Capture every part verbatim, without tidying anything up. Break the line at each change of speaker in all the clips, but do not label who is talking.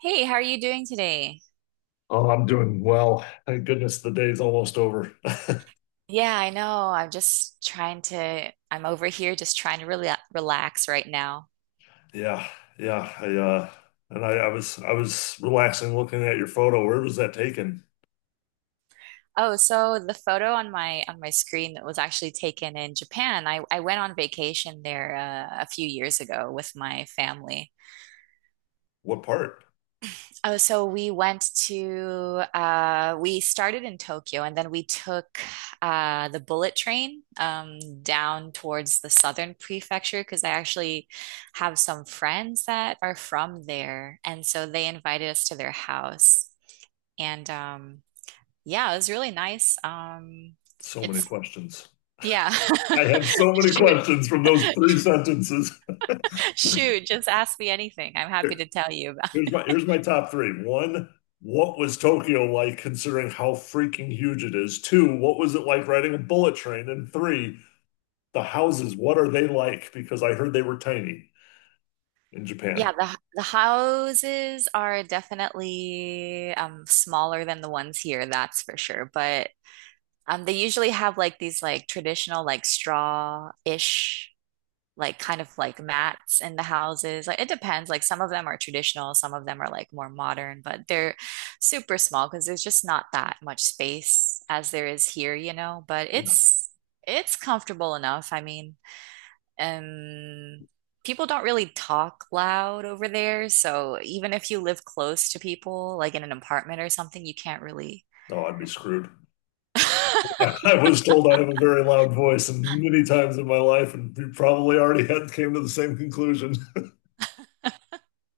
Hey, how are you doing today?
Oh, I'm doing well. Thank goodness the day's almost over.
Yeah, I know. I'm just trying to, I'm over here just trying to really relax right now.
Yeah, yeah. I uh and I, I was I was relaxing looking at your photo. Where was that taken?
Oh, so the photo on my on my screen that was actually taken in Japan. I, I went on vacation there uh, a few years ago with my family.
What part?
Oh, so we went to uh we started in Tokyo and then we took uh the bullet train um down towards the southern prefecture because I actually have some friends that are from there and so they invited us to their house and um yeah, it was really nice. Um
So many
it's
questions.
Yeah.
I have so many
Shoot.
questions from those three sentences.
Shoot, just ask me anything. I'm happy
Here-
to tell you.
Here's my here's my top three. One, what was Tokyo like considering how freaking huge it is? Two, what was it like riding a bullet train? And three, the houses, what are they like? Because I heard they were tiny in Japan.
Yeah, the the houses are definitely um smaller than the ones here, that's for sure. But um they usually have like these like traditional like straw-ish like kind of like mats in the houses. Like it depends. Like some of them are traditional, some of them are like more modern, but they're super small because there's just not that much space as there is here, you know. But it's it's comfortable enough. I mean, and people don't really talk loud over there, so even if you live close to people, like in an apartment or something, you can't really.
Oh, I'd be screwed. I was told I have a very loud voice and many times in my life, and we probably already had came to the same conclusion.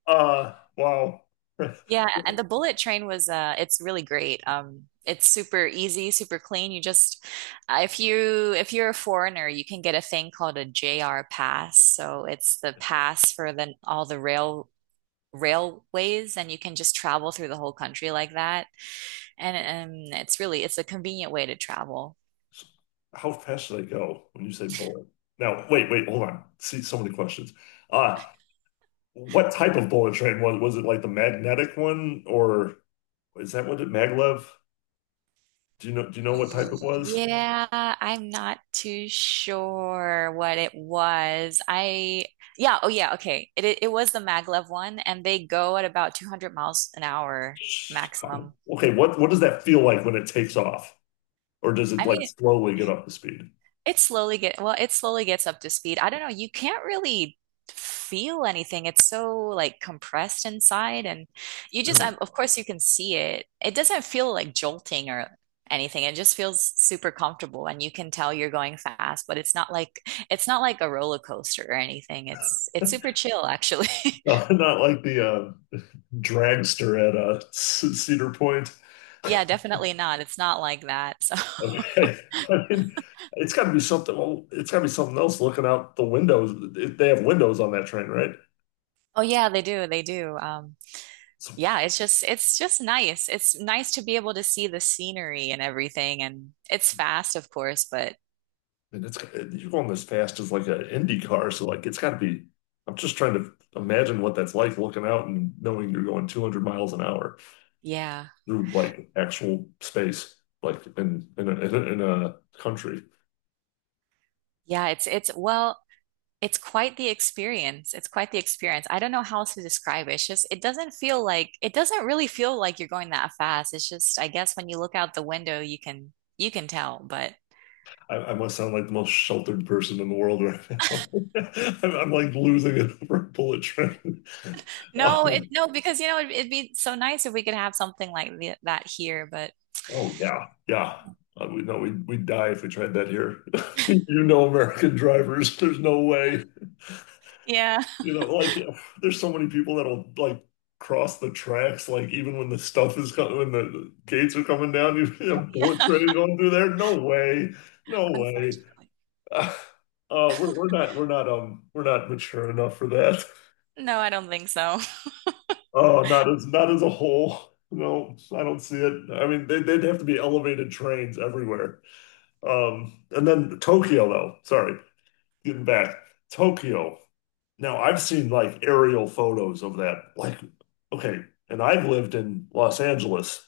Uh, wow.
Yeah, and the bullet train was uh it's really great. Um it's super easy, super clean. You just uh, if you if you're a foreigner, you can get a thing called a J R pass. So it's the pass for the all the rail railways and you can just travel through the whole country like that. And um It's really it's a convenient way to travel.
How fast should I go when you say bullet? Now, wait, wait, hold on. See, so many questions. Uh, what type of bullet train was was it, like the magnetic one, or is that what it, maglev? Do you know do you know what type it was?
Yeah, I'm not too sure what it was. I Yeah, oh yeah, okay. It it, it was the maglev one, and they go at about two hundred miles an hour
Sh-
maximum.
Okay, what what does that feel like when it takes off? Or does it
I
like
mean,
slowly get up to speed?
It slowly get well, it slowly gets up to speed. I don't know, you can't really feel anything. It's so like compressed inside and you just
Really?
um, of course you can see it. It doesn't feel like jolting or anything. It just feels super comfortable and you can tell you're going fast, but it's not like it's not like a roller coaster or anything. It's it's super chill actually.
Not like the uh, dragster at uh, Cedar Point.
Yeah, definitely not. It's not like that. So,
Okay, I mean, it's got to be something. Well, it's got to be something else. Looking out the windows, they have windows on that train, right?
oh yeah, they do. They do. Um
So,
yeah, it's just it's just nice. It's nice to be able to see the scenery and everything and it's fast, of course, but
and it's you're going as fast as like an Indy car, so like it's got to be. I'm just trying to imagine what that's like, looking out and knowing you're going two hundred miles an hour
yeah.
through like actual space, like in in a, in a country.
Yeah, it's it's well, it's quite the experience. It's quite the experience. I don't know how else to describe it. It's just it doesn't feel like it doesn't really feel like you're going that fast. It's just I guess when you look out the window, you can you can tell, but
I, I must sound like the most sheltered person in the world right now. I'm, I'm like losing it over a bullet train.
no, it
Um,
no because you know it'd, it'd be so nice if we could have something like th- that here, but
oh yeah, yeah. Uh, we no, we we'd die if we tried that here. You know, American drivers, there's no way.
yeah.
You know, like there's so many people that'll like cross the tracks, like even when the stuff is coming, when the gates are coming down, you see a bullet
Yeah.
train going through there. No way, no way.
Unfortunately.
Uh, uh, we're we're not we're not um we're not mature enough for that.
No, I don't think so.
Oh, not as, not as a whole. No, I don't see it. I mean, they, they'd have to be elevated trains everywhere. Um, and then Tokyo, though. Sorry, getting back. Tokyo. Now, I've seen like aerial photos of that. Like, okay, and I've lived in Los Angeles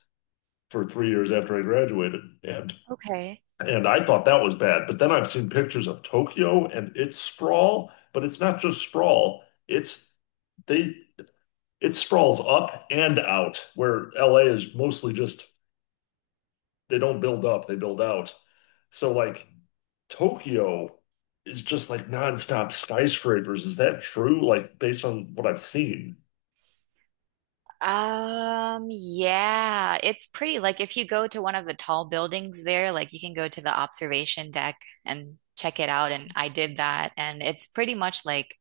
for three years after I graduated, and
Okay.
and I thought that was bad. But then I've seen pictures of Tokyo and its sprawl, but it's not just sprawl. It's they it sprawls up and out, where L A is mostly just, they don't build up, they build out. So like Tokyo is just like nonstop skyscrapers. Is that true? Like based on what I've seen.
Um, yeah, it's pretty. Like if you go to one of the tall buildings there, like you can go to the observation deck and check it out. And I did that, and it's pretty much like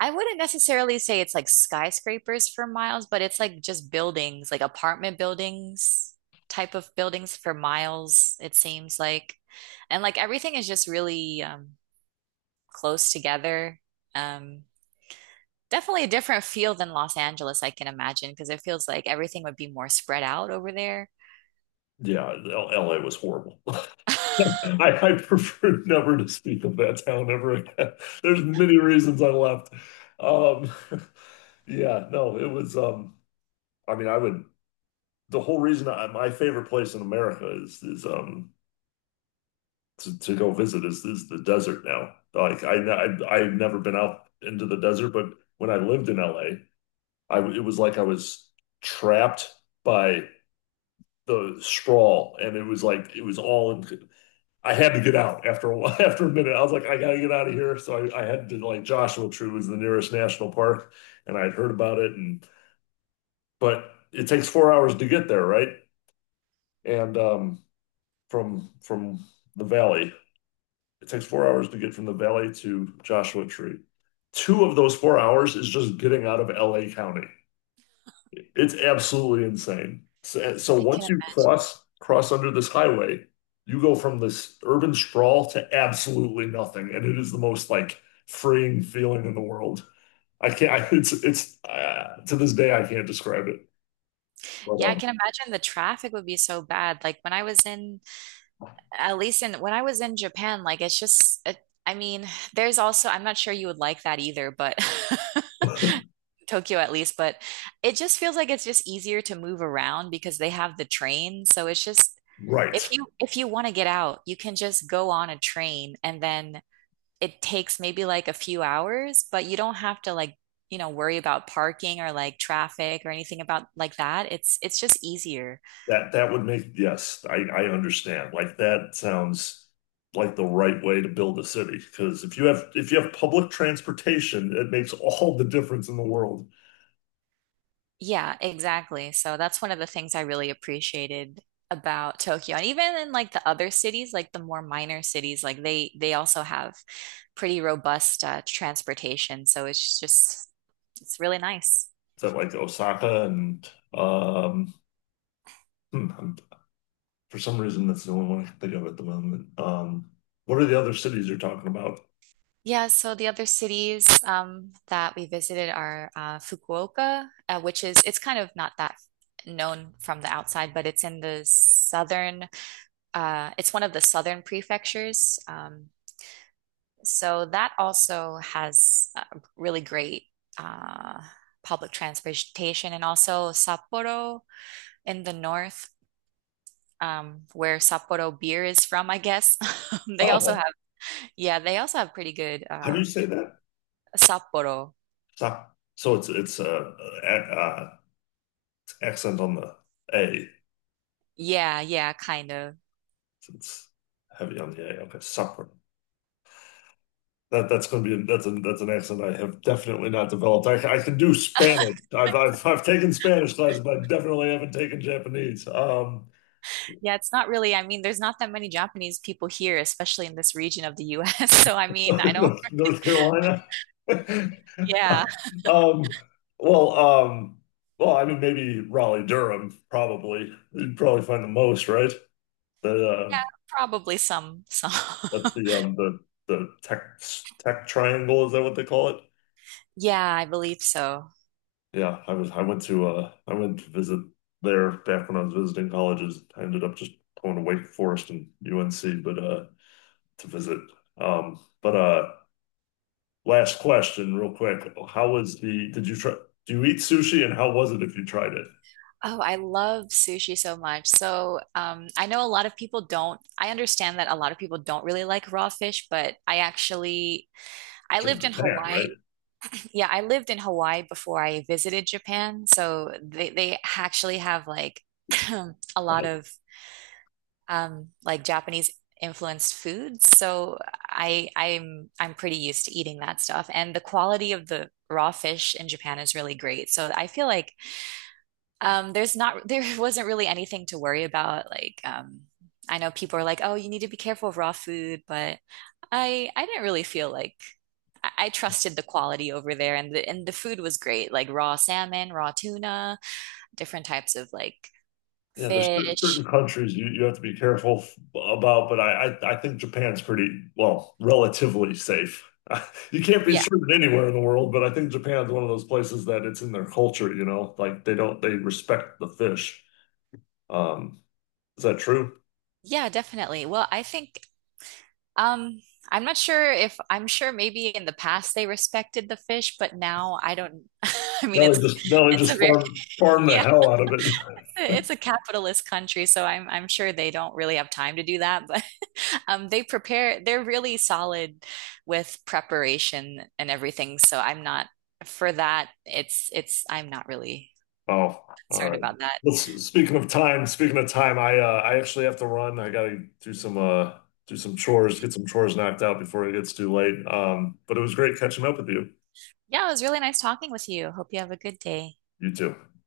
I wouldn't necessarily say it's like skyscrapers for miles, but it's like just buildings, like apartment buildings type of buildings for miles, it seems like. And like everything is just really um close together. Um, Definitely a different feel than Los Angeles, I can imagine, because it feels like everything would be more spread out over there.
Yeah, L- LA was horrible.
I
I, I prefer never to speak of that town ever again. There's many reasons I left. Um, yeah, no, it was um I mean I would the whole reason I, my favorite place in America is is um to, to go visit is is the desert now. Like I, I I've never been out into the desert, but when I lived in L A, it was like I was trapped by the sprawl, and it was like it was all in. I had to get out after a while, after a minute. I was like, I gotta get out of here. So I, I had to, like, Joshua Tree was the nearest national park, and I'd heard about it, and but it takes four hours to get there, right? And um, from from the valley, it takes four hours to get from the valley to Joshua Tree. Two of those four hours is just getting out of L A County. It's absolutely insane. So, so once
can,
you cross cross under this highway, you go from this urban sprawl to absolutely nothing, and it is the most like freeing feeling in the world. I can't. I, it's it's uh, to this day I can't describe it.
yeah, I
But
can imagine the traffic would be so bad. Like when I was in, at least in, when I was in Japan, like it's just, it, I mean, there's also, I'm not sure you would like that either, but
um,
Tokyo at least, but it just feels like it's just easier to move around because they have the train. So it's just,
right.
if you if you want to get out, you can just go on a train and then it takes maybe like a few hours, but you don't have to like, you know, worry about parking or like traffic or anything about like that. It's it's just easier.
That that would make, yes, I I understand. Like, that sounds like the right way to build a city, because if you have if you have public transportation, it makes all the difference in the world.
Yeah, exactly. So that's one of the things I really appreciated about Tokyo. And even in like the other cities, like the more minor cities, like they they also have pretty robust uh, transportation. So it's just it's really nice.
Is that like Osaka and um hmm, I'm- for some reason that's the only one I can think of at the moment. Um, what are the other cities you're talking about?
Yeah, so the other cities um, that we visited are uh, Fukuoka, uh, which is it's kind of not that known from the outside, but it's in the southern. Uh, it's one of the southern prefectures. Um, so that also has uh, really great uh, public transportation, and also Sapporo in the north, um, where Sapporo beer is from, I guess. They also
Oh,
have, yeah, they also have pretty good
how
uh,
do you say that?
Sapporo.
So, so it's it's uh, uh, uh accent on the A.
Yeah, yeah, kind of.
It's heavy on the A. Okay, Sakura. That that's going to be, that's an that's an accent I have definitely not developed. I, I can do Spanish. I've, I've I've taken Spanish classes, but I definitely haven't taken Japanese. Um,
Yeah, it's not really. I mean, there's not that many Japanese people here, especially in this region of the U S. So, I mean, I don't,
North, North Carolina.
yeah.
Um, well, um, well, I mean, maybe Raleigh, Durham, probably. You'd probably find the most, right? The uh,
Yeah, probably some, some.
that's the um the the tech tech triangle. Is that what they call it?
Yeah, I believe so.
Yeah, I was I went to uh I went to visit there back when I was visiting colleges. I ended up just going to Wake Forest and U N C, but uh to visit. Um but uh Last question real quick. How was the, did you try, do you eat sushi, and how was it if you tried it?
Oh, I love sushi so much. So, um, I know a lot of people don't, I understand that a lot of people don't really like raw fish, but I actually, I
It's in
lived in Hawaii.
Japan,
Yeah, I lived in Hawaii before I visited Japan. So they, they actually have like a lot
right?
of um, like Japanese influenced foods. So I I'm I'm pretty used to eating that stuff. And the quality of the raw fish in Japan is really great. So I feel like um, there's not there wasn't really anything to worry about. Like um, I know people are like, oh, you need to be careful of raw food, but I I didn't really feel like I, I trusted the quality over there, and the and the food was great, like raw salmon, raw tuna, different types of like
Yeah, there's cer- certain
fish.
countries you, you have to be careful f- about, but I, I I think Japan's pretty, well, relatively safe. You can't be
Yeah,
certain anywhere in the world, but I think Japan's one of those places that, it's in their culture, you know, like they don't, they respect the fish. Um, is that true?
yeah, definitely. Well, I think Um, I'm not sure if I'm sure maybe in the past they respected the fish, but now I don't. I mean,
Now
it's
they just now they
it's a
just
very
farm farm the
yeah,
hell out of it.
it's a, it's a capitalist country, so I'm I'm sure they don't really have time to do that. But um, they prepare. They're really solid with preparation and everything. So I'm not for that. It's it's I'm not really
Oh, all
concerned
right.
about that.
Well, s- speaking of time, speaking of time, I uh, I actually have to run. I gotta do some uh do some chores, get some chores knocked out before it gets too late. Um, but it was great catching up with you.
Yeah, it was really nice talking with you. Hope you have a good day.
You too.